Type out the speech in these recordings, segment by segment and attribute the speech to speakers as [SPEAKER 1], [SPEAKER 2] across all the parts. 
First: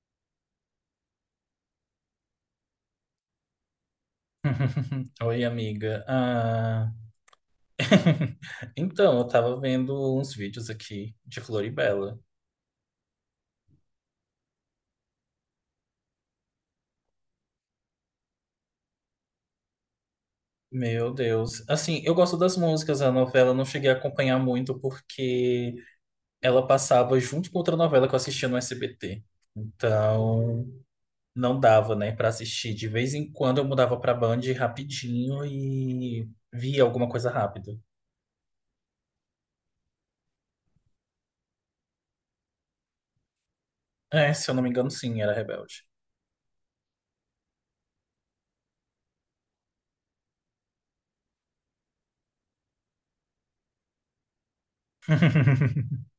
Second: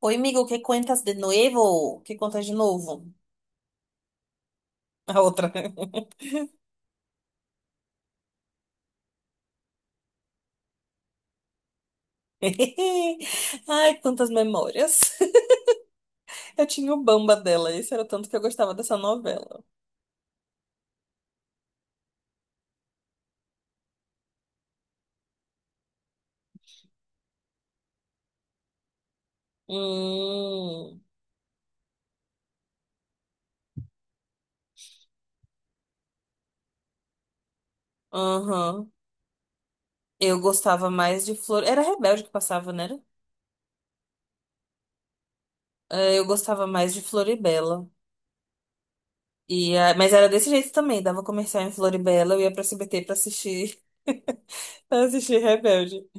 [SPEAKER 1] Oi, amigo, ¿qué cuentas de nuevo? ¿Qué cuentas de novo? A
[SPEAKER 2] Oi,
[SPEAKER 1] outra.
[SPEAKER 2] amiga. Então, eu tava vendo uns vídeos aqui de Floribela.
[SPEAKER 1] Ai, quantas memórias. Eu tinha o Bamba dela, esse era o tanto que eu gostava dessa novela.
[SPEAKER 2] Meu Deus. Assim, eu gosto das músicas da novela, não cheguei a acompanhar muito porque ela passava junto com outra novela que eu assistia no SBT. Então,
[SPEAKER 1] Hum,
[SPEAKER 2] não dava, né, pra assistir. De vez em quando eu mudava pra Band rapidinho e via alguma coisa rápida.
[SPEAKER 1] aham. Eu gostava mais de Flor... Era Rebelde que passava, né?
[SPEAKER 2] É, se eu não me engano, sim, era Rebelde.
[SPEAKER 1] Eu gostava mais de Floribela. Mas era desse jeito também, dava comercial em Floribela, eu ia pra CBT pra assistir, pra assistir Rebelde.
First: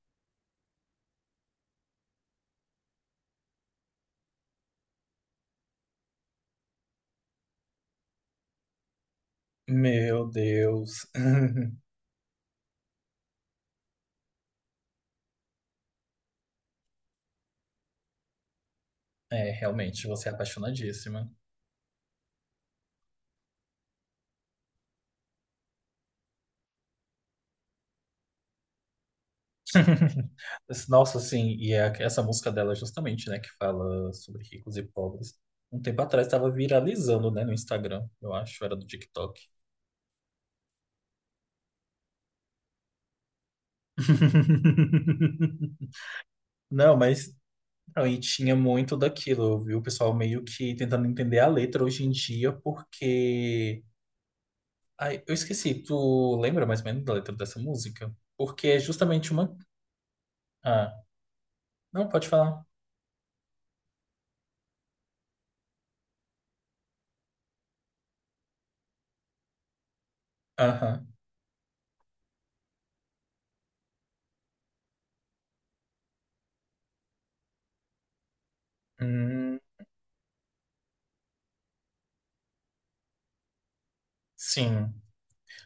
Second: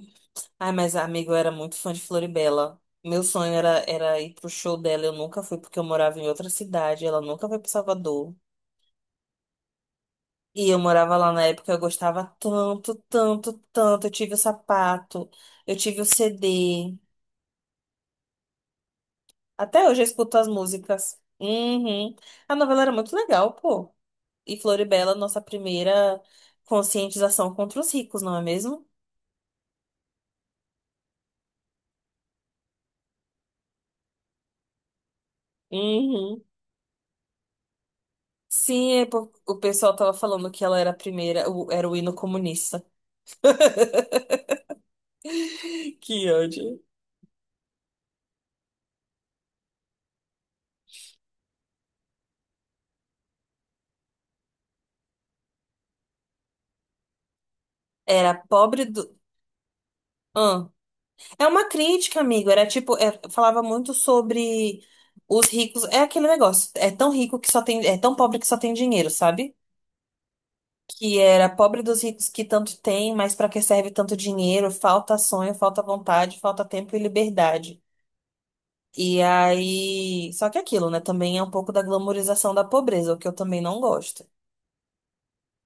[SPEAKER 1] Ai, mas amigo, eu era muito fã de Floribela. Meu sonho era, era ir pro show dela. Eu nunca fui porque eu morava em outra cidade. Ela nunca foi pro Salvador.
[SPEAKER 2] Meu
[SPEAKER 1] E eu
[SPEAKER 2] Deus.
[SPEAKER 1] morava lá na época, eu gostava tanto, tanto, tanto. Eu tive o sapato, eu tive o CD.
[SPEAKER 2] É,
[SPEAKER 1] Até hoje eu
[SPEAKER 2] realmente, você é
[SPEAKER 1] escuto as músicas.
[SPEAKER 2] apaixonadíssima.
[SPEAKER 1] Uhum. A novela era muito legal, pô. E Floribela, nossa primeira conscientização contra os ricos, não é mesmo?
[SPEAKER 2] Mas, nossa, assim, essa música dela é justamente, né, que fala sobre ricos e pobres. Um tempo atrás
[SPEAKER 1] Uhum.
[SPEAKER 2] estava viralizando, né, no Instagram, eu acho, era do
[SPEAKER 1] Sim, é por...
[SPEAKER 2] TikTok.
[SPEAKER 1] o pessoal tava falando que ela era a primeira, era o hino comunista. Que ódio.
[SPEAKER 2] Não, mas aí tinha muito daquilo, viu? O pessoal meio que tentando entender a letra hoje em dia, porque. Ai, eu esqueci, tu lembra mais ou menos da letra dessa música?
[SPEAKER 1] Era
[SPEAKER 2] Porque é
[SPEAKER 1] pobre do.
[SPEAKER 2] justamente uma.
[SPEAKER 1] Ahn.
[SPEAKER 2] Ah,
[SPEAKER 1] É uma
[SPEAKER 2] não,
[SPEAKER 1] crítica,
[SPEAKER 2] pode
[SPEAKER 1] amigo.
[SPEAKER 2] falar.
[SPEAKER 1] Era tipo, falava muito sobre os ricos. É aquele negócio. É tão rico que só tem. É tão pobre que só tem dinheiro, sabe?
[SPEAKER 2] Aham.
[SPEAKER 1] Que era pobre dos ricos que tanto tem, mas pra que serve tanto dinheiro? Falta sonho, falta vontade, falta tempo e liberdade. E
[SPEAKER 2] Hum,
[SPEAKER 1] aí. Só que é aquilo, né? Também é um pouco da glamorização da pobreza, o que eu também não gosto.
[SPEAKER 2] sim.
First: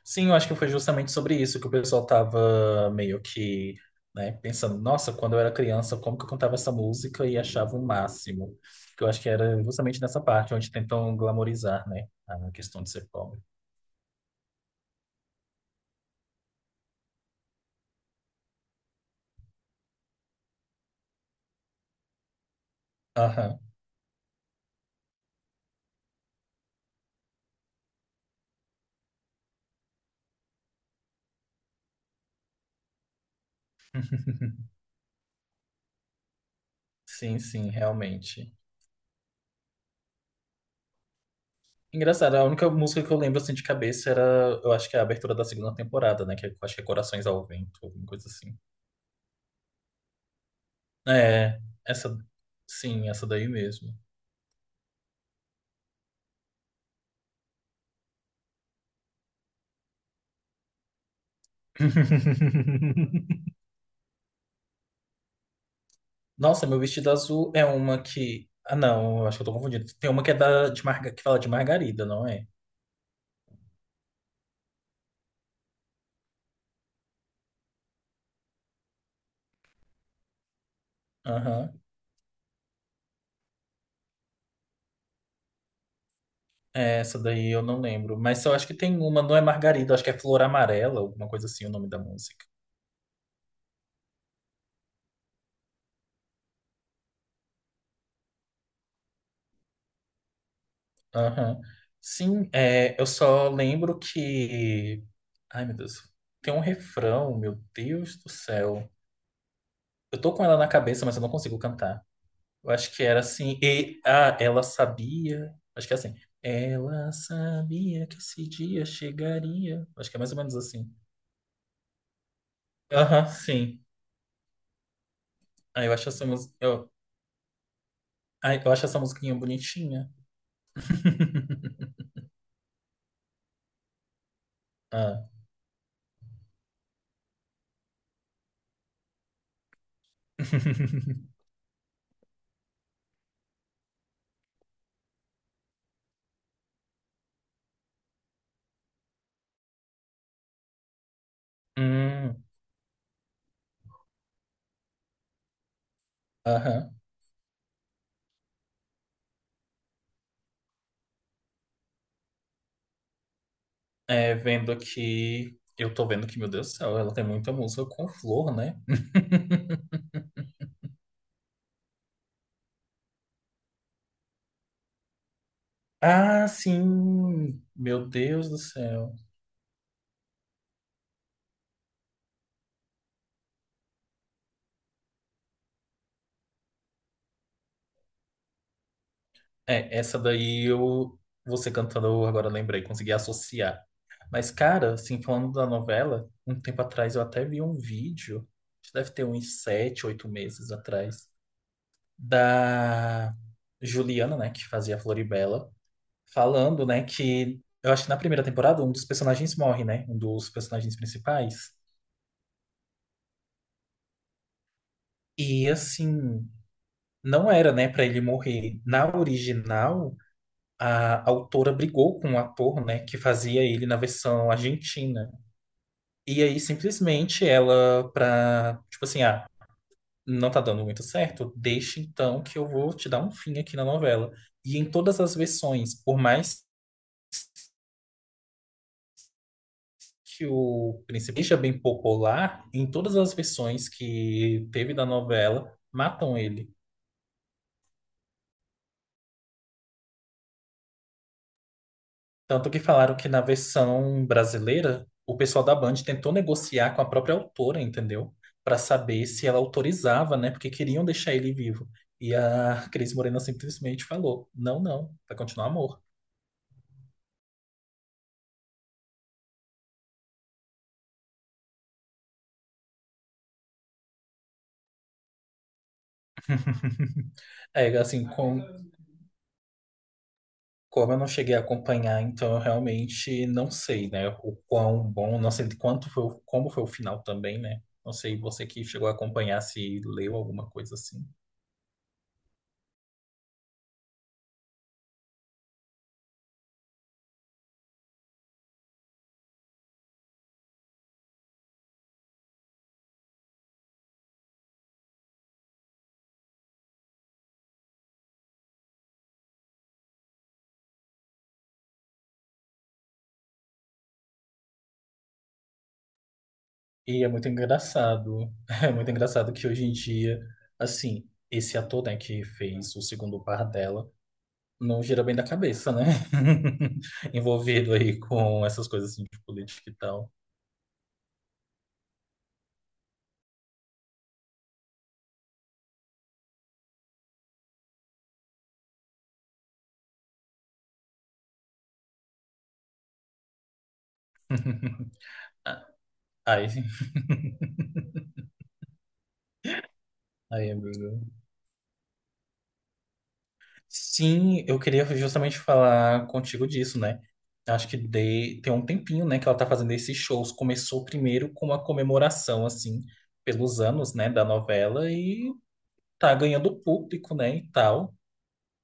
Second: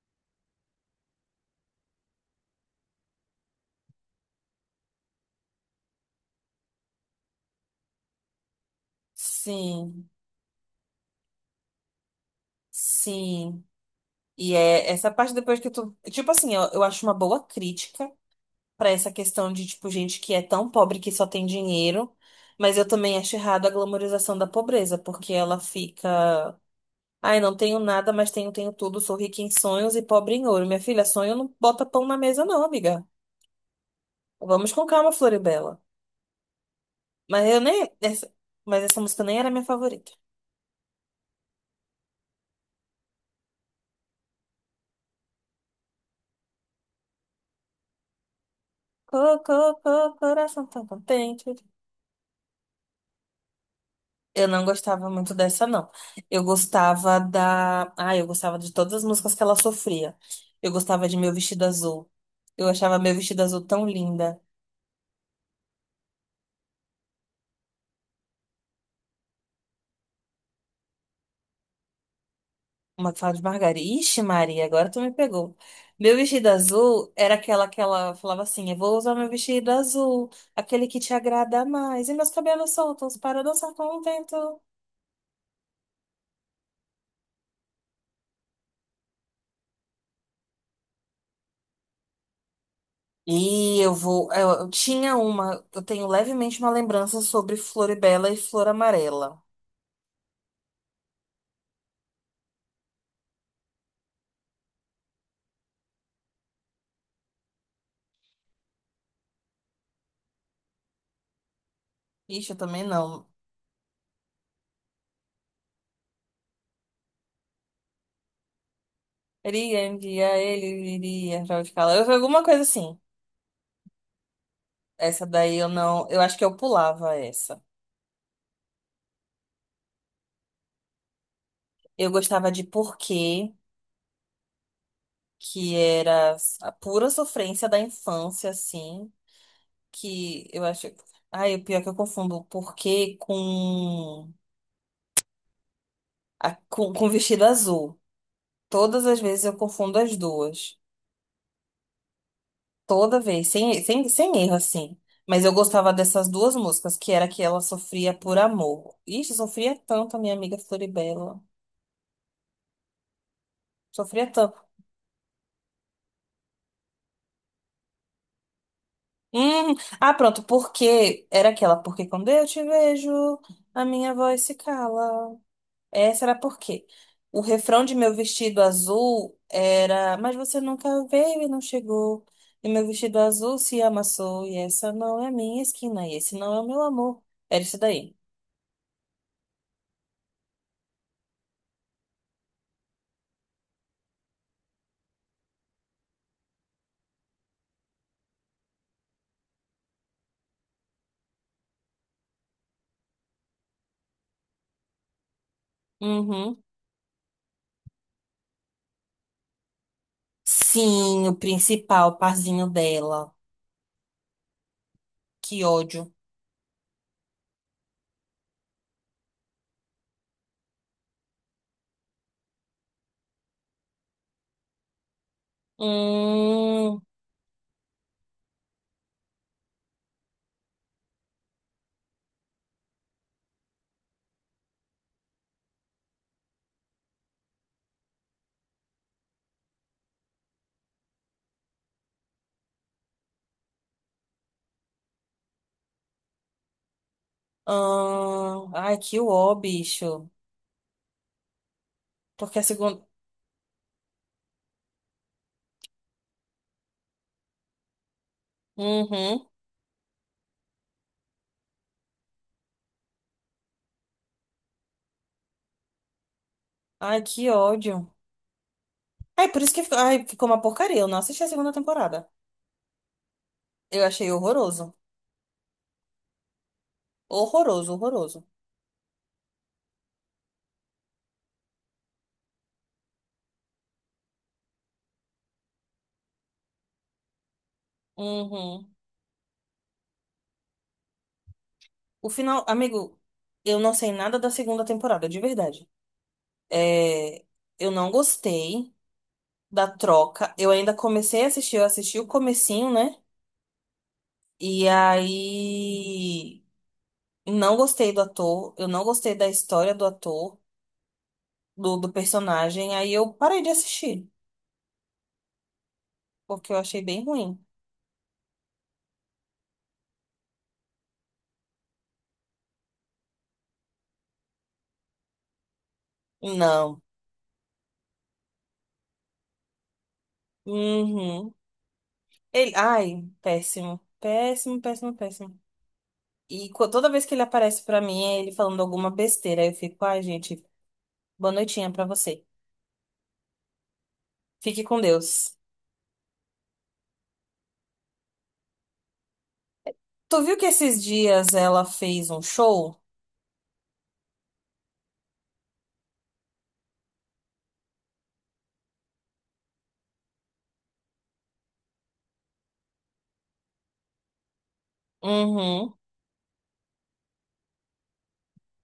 [SPEAKER 2] Sim, eu acho que foi justamente sobre isso que o pessoal tava meio que, né, pensando, nossa, quando eu era criança, como que eu cantava essa música e achava o máximo? Que eu acho que era justamente
[SPEAKER 1] Sim,
[SPEAKER 2] nessa parte onde tentam glamorizar, né, a questão de ser pobre.
[SPEAKER 1] sim. E é essa parte depois que tu. Tipo assim, eu acho uma boa crítica pra essa questão de, tipo, gente que é tão pobre que só tem dinheiro. Mas eu também acho
[SPEAKER 2] Aham.
[SPEAKER 1] errado a glamorização da pobreza, porque ela fica. Ai, não tenho nada, mas tenho, tenho tudo. Sou rica em sonhos e pobre em ouro. Minha filha, sonho não bota pão na mesa, não, amiga. Vamos com calma, Floribela.
[SPEAKER 2] Sim,
[SPEAKER 1] Mas eu
[SPEAKER 2] sim,
[SPEAKER 1] nem. Essa...
[SPEAKER 2] realmente.
[SPEAKER 1] Mas essa música nem era minha favorita.
[SPEAKER 2] Engraçado, a única música que eu lembro assim de cabeça era, eu acho que é a abertura da segunda temporada, né, que é, eu acho que é Corações ao Vento, alguma coisa assim.
[SPEAKER 1] Cocô, coração tão contente.
[SPEAKER 2] É, essa, sim, essa daí mesmo.
[SPEAKER 1] Eu não gostava muito dessa, não. Eu gostava da. Ah, eu gostava de todas as músicas que ela sofria. Eu gostava de Meu Vestido Azul. Eu achava Meu Vestido Azul tão linda.
[SPEAKER 2] Nossa, meu vestido azul é uma que. Ah, não, eu acho que eu tô confundindo. Tem uma que é de marga... que fala de margarida, não é?
[SPEAKER 1] Uma que fala de Margarida. Ixi, Maria, agora tu me pegou. Meu Vestido Azul era aquela que ela falava assim: eu vou usar meu vestido azul, aquele que te agrada
[SPEAKER 2] Aham.
[SPEAKER 1] mais. E meus cabelos soltos para dançar com o vento.
[SPEAKER 2] É, essa daí eu não lembro. Mas eu acho que tem uma, não é margarida, acho que é flor amarela, alguma coisa assim, o nome da música.
[SPEAKER 1] E eu vou. Eu tinha uma. Eu tenho levemente uma lembrança sobre Floribela e Flor Amarela.
[SPEAKER 2] Aham. Sim, é, eu só lembro que. Ai, meu Deus. Tem um refrão, meu Deus do céu. Eu tô com ela na cabeça, mas eu não consigo cantar.
[SPEAKER 1] Ixi, eu
[SPEAKER 2] Eu
[SPEAKER 1] também
[SPEAKER 2] acho que era
[SPEAKER 1] não.
[SPEAKER 2] assim. Ela sabia. Acho que é assim. Ela sabia que esse dia
[SPEAKER 1] Iria,
[SPEAKER 2] chegaria. Acho que é mais
[SPEAKER 1] iria,
[SPEAKER 2] ou menos assim.
[SPEAKER 1] ele iria, Radical. Eu vi alguma coisa assim.
[SPEAKER 2] Aham, sim.
[SPEAKER 1] Essa daí eu
[SPEAKER 2] Ah, eu
[SPEAKER 1] não.
[SPEAKER 2] acho
[SPEAKER 1] Eu
[SPEAKER 2] essa
[SPEAKER 1] acho que
[SPEAKER 2] música.
[SPEAKER 1] eu pulava essa.
[SPEAKER 2] Eu acho essa musiquinha bonitinha.
[SPEAKER 1] Eu gostava de Porquê,
[SPEAKER 2] Ah.
[SPEAKER 1] que era a pura sofrência da infância, assim. Que eu acho. Ai, o pior é que eu confundo Porquê com, com vestido azul. Todas as vezes eu confundo as duas.
[SPEAKER 2] Hum,
[SPEAKER 1] Toda vez, sem erro, assim. Mas eu gostava dessas duas
[SPEAKER 2] aham.
[SPEAKER 1] músicas, que era que ela sofria por amor. Ixi, sofria tanto a minha amiga Floribela. Sofria
[SPEAKER 2] É,
[SPEAKER 1] tanto.
[SPEAKER 2] vendo que. Eu tô vendo que, meu Deus do céu, ela tem muita música com flor, né?
[SPEAKER 1] Hum. Ah, pronto, porque era aquela, porque quando eu te vejo, a minha voz se cala. Essa era
[SPEAKER 2] Ah,
[SPEAKER 1] porque o
[SPEAKER 2] sim!
[SPEAKER 1] refrão de
[SPEAKER 2] Meu
[SPEAKER 1] meu
[SPEAKER 2] Deus do
[SPEAKER 1] vestido
[SPEAKER 2] céu.
[SPEAKER 1] azul era, mas você nunca veio e não chegou. E meu vestido azul se amassou, e essa não é a minha esquina, e esse não é o meu amor. Era isso daí.
[SPEAKER 2] É, essa daí você cantando, eu agora lembrei, consegui associar. Mas, cara, assim, falando da novela, um tempo atrás eu até vi um vídeo, acho que deve ter uns sete, oito meses atrás, da Juliana, né, que fazia a Floribela,
[SPEAKER 1] Uhum.
[SPEAKER 2] falando, né, que eu acho que na primeira temporada um dos personagens morre, né, um dos personagens
[SPEAKER 1] Sim, o
[SPEAKER 2] principais.
[SPEAKER 1] principal parzinho dela. Que
[SPEAKER 2] E,
[SPEAKER 1] ódio.
[SPEAKER 2] assim, não era, né, pra ele morrer. Na original. A autora brigou com o ator, né, que fazia ele na versão argentina. E aí
[SPEAKER 1] Hum,
[SPEAKER 2] simplesmente ela pra, tipo assim, ah, não tá dando muito certo, deixa então que eu vou te dar um fim aqui na novela. E em todas as versões, por mais que o príncipe seja bem popular, em todas as versões que teve da novela, matam ele.
[SPEAKER 1] Ai, que ó, bicho. Porque a
[SPEAKER 2] Tanto que
[SPEAKER 1] segunda.
[SPEAKER 2] falaram que na versão brasileira, o pessoal da Band tentou negociar com a própria autora, entendeu? Pra saber se
[SPEAKER 1] Uhum.
[SPEAKER 2] ela autorizava, né? Porque queriam deixar ele vivo. E a Cris Morena simplesmente falou: não, não, vai continuar amor.
[SPEAKER 1] Ai, que ódio. Ai, por isso que ficou uma porcaria. Eu não assisti a segunda temporada. Eu achei horroroso. Horroroso,
[SPEAKER 2] É, assim,
[SPEAKER 1] horroroso.
[SPEAKER 2] como eu não cheguei a acompanhar, então eu realmente não sei, né? O quão bom, não sei de quanto foi, o- como foi o final também, né? Não sei, você que
[SPEAKER 1] Uhum.
[SPEAKER 2] chegou a acompanhar, se leu alguma coisa assim.
[SPEAKER 1] O final, amigo, eu não sei nada da segunda temporada, de verdade. É, eu não gostei da troca. Eu ainda comecei a assistir, eu assisti o comecinho, né? E aí não gostei do ator, eu não gostei da história do ator, do personagem. Aí eu parei de assistir, porque eu achei bem
[SPEAKER 2] E é muito
[SPEAKER 1] ruim.
[SPEAKER 2] engraçado. É muito engraçado que hoje em dia, assim, esse ator, né, que fez o segundo par dela, não gira bem da cabeça, né?
[SPEAKER 1] Não.
[SPEAKER 2] Envolvido aí com essas coisas assim de política e tal.
[SPEAKER 1] Uhum. Ele, ai, péssimo. Péssimo, péssimo, péssimo. Toda vez que ele aparece pra mim, é ele falando alguma besteira. Aí eu fico, ai, gente, boa noitinha pra você. Fique com Deus.
[SPEAKER 2] Ai,
[SPEAKER 1] Tu viu que
[SPEAKER 2] ai,
[SPEAKER 1] esses
[SPEAKER 2] amigo.
[SPEAKER 1] dias ela fez um show?
[SPEAKER 2] Sim, eu queria justamente falar contigo disso, né? Acho que de, tem um tempinho, né, que ela tá fazendo esses shows. Começou primeiro com uma comemoração, assim, pelos anos, né, da novela e
[SPEAKER 1] Uhum.
[SPEAKER 2] tá ganhando público, né, e tal.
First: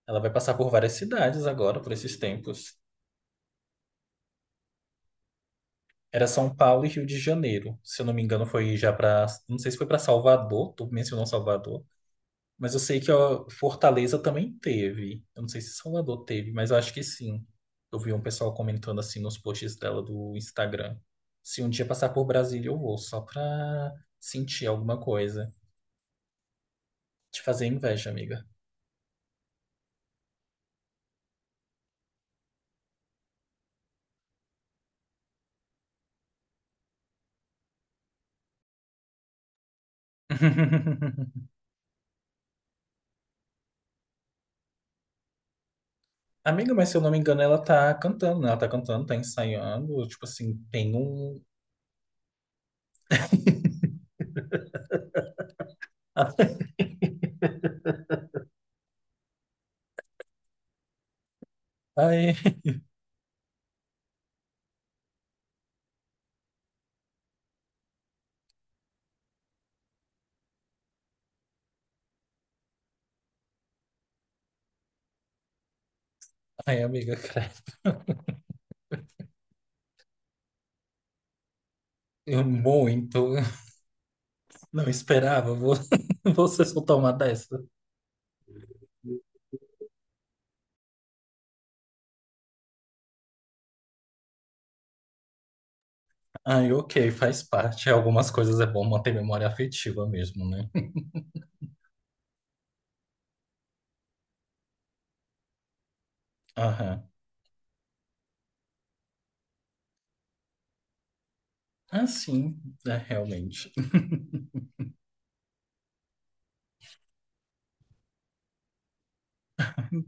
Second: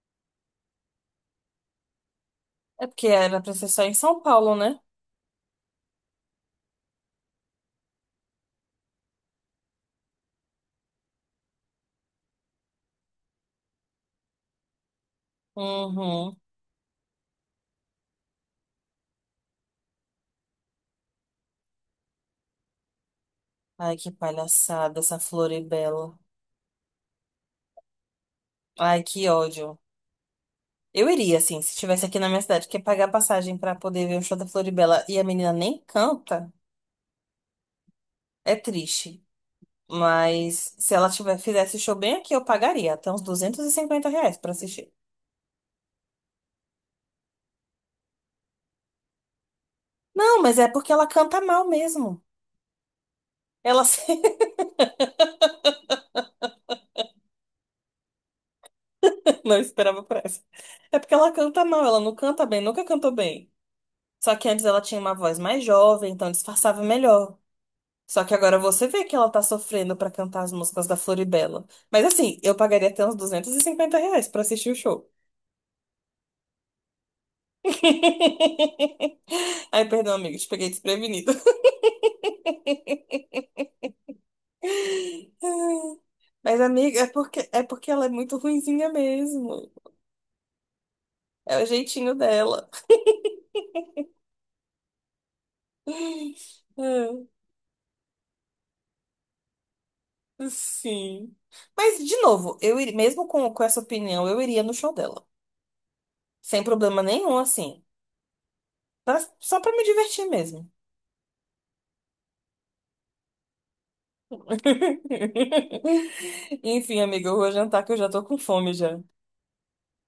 [SPEAKER 2] Ela vai passar por várias cidades agora, por esses tempos.
[SPEAKER 1] É porque era pra ser só em São Paulo, né?
[SPEAKER 2] Era São Paulo e Rio de Janeiro. Se eu não me engano, foi já para. Não sei se foi para Salvador, tu mencionou Salvador. Mas eu sei que ó, Fortaleza também teve. Eu não sei se Salvador
[SPEAKER 1] Uhum.
[SPEAKER 2] teve, mas eu acho que sim. Eu vi um pessoal comentando assim nos posts dela do Instagram. Se um dia passar por Brasília, eu vou, só pra
[SPEAKER 1] Ai, que
[SPEAKER 2] sentir alguma
[SPEAKER 1] palhaçada essa
[SPEAKER 2] coisa.
[SPEAKER 1] Floribela.
[SPEAKER 2] Te fazer inveja, amiga.
[SPEAKER 1] Ai, que ódio. Eu iria, assim, se estivesse aqui na minha cidade, porque pagar passagem pra poder ver o show da Floribela e a menina nem canta, é triste. Mas se ela tiver, fizesse show bem aqui, eu pagaria até uns R$ 250 pra assistir.
[SPEAKER 2] Amiga, mas se eu não me engano, ela tá cantando, né? Ela tá cantando, tá ensaiando. Tipo
[SPEAKER 1] Não,
[SPEAKER 2] assim,
[SPEAKER 1] mas é porque
[SPEAKER 2] tem
[SPEAKER 1] ela canta
[SPEAKER 2] um,
[SPEAKER 1] mal mesmo. Ela não esperava por essa. É porque ela canta mal, ela não canta
[SPEAKER 2] ai,
[SPEAKER 1] bem, nunca cantou bem. Só que antes ela tinha uma voz mais jovem, então disfarçava melhor. Só que agora você vê que ela tá sofrendo pra cantar as músicas da Floribela. Mas assim, eu pagaria até uns 250 reais pra assistir o show.
[SPEAKER 2] ai, amiga, cara,
[SPEAKER 1] Ai, perdão, amigo, te peguei desprevenido.
[SPEAKER 2] eu muito não esperava
[SPEAKER 1] Mas,
[SPEAKER 2] você soltar
[SPEAKER 1] amiga,
[SPEAKER 2] uma
[SPEAKER 1] é
[SPEAKER 2] dessa.
[SPEAKER 1] porque ela é muito ruinzinha mesmo. É o jeitinho dela.
[SPEAKER 2] Ai, ok,
[SPEAKER 1] Ah,
[SPEAKER 2] faz parte. Algumas coisas é bom manter memória afetiva mesmo, né?
[SPEAKER 1] sim. Mas, de novo, eu iria, mesmo com essa opinião, eu iria no show dela. Sem problema
[SPEAKER 2] Aham.
[SPEAKER 1] nenhum, assim. Só pra me divertir mesmo.
[SPEAKER 2] Ah, sim, é, realmente.
[SPEAKER 1] Enfim, amiga, eu vou jantar que eu já tô com fome já.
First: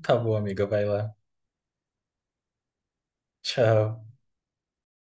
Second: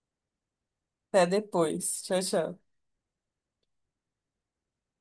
[SPEAKER 2] Tá bom, amiga, vai lá.
[SPEAKER 1] Até depois. Tchau, tchau.
[SPEAKER 2] Tchau.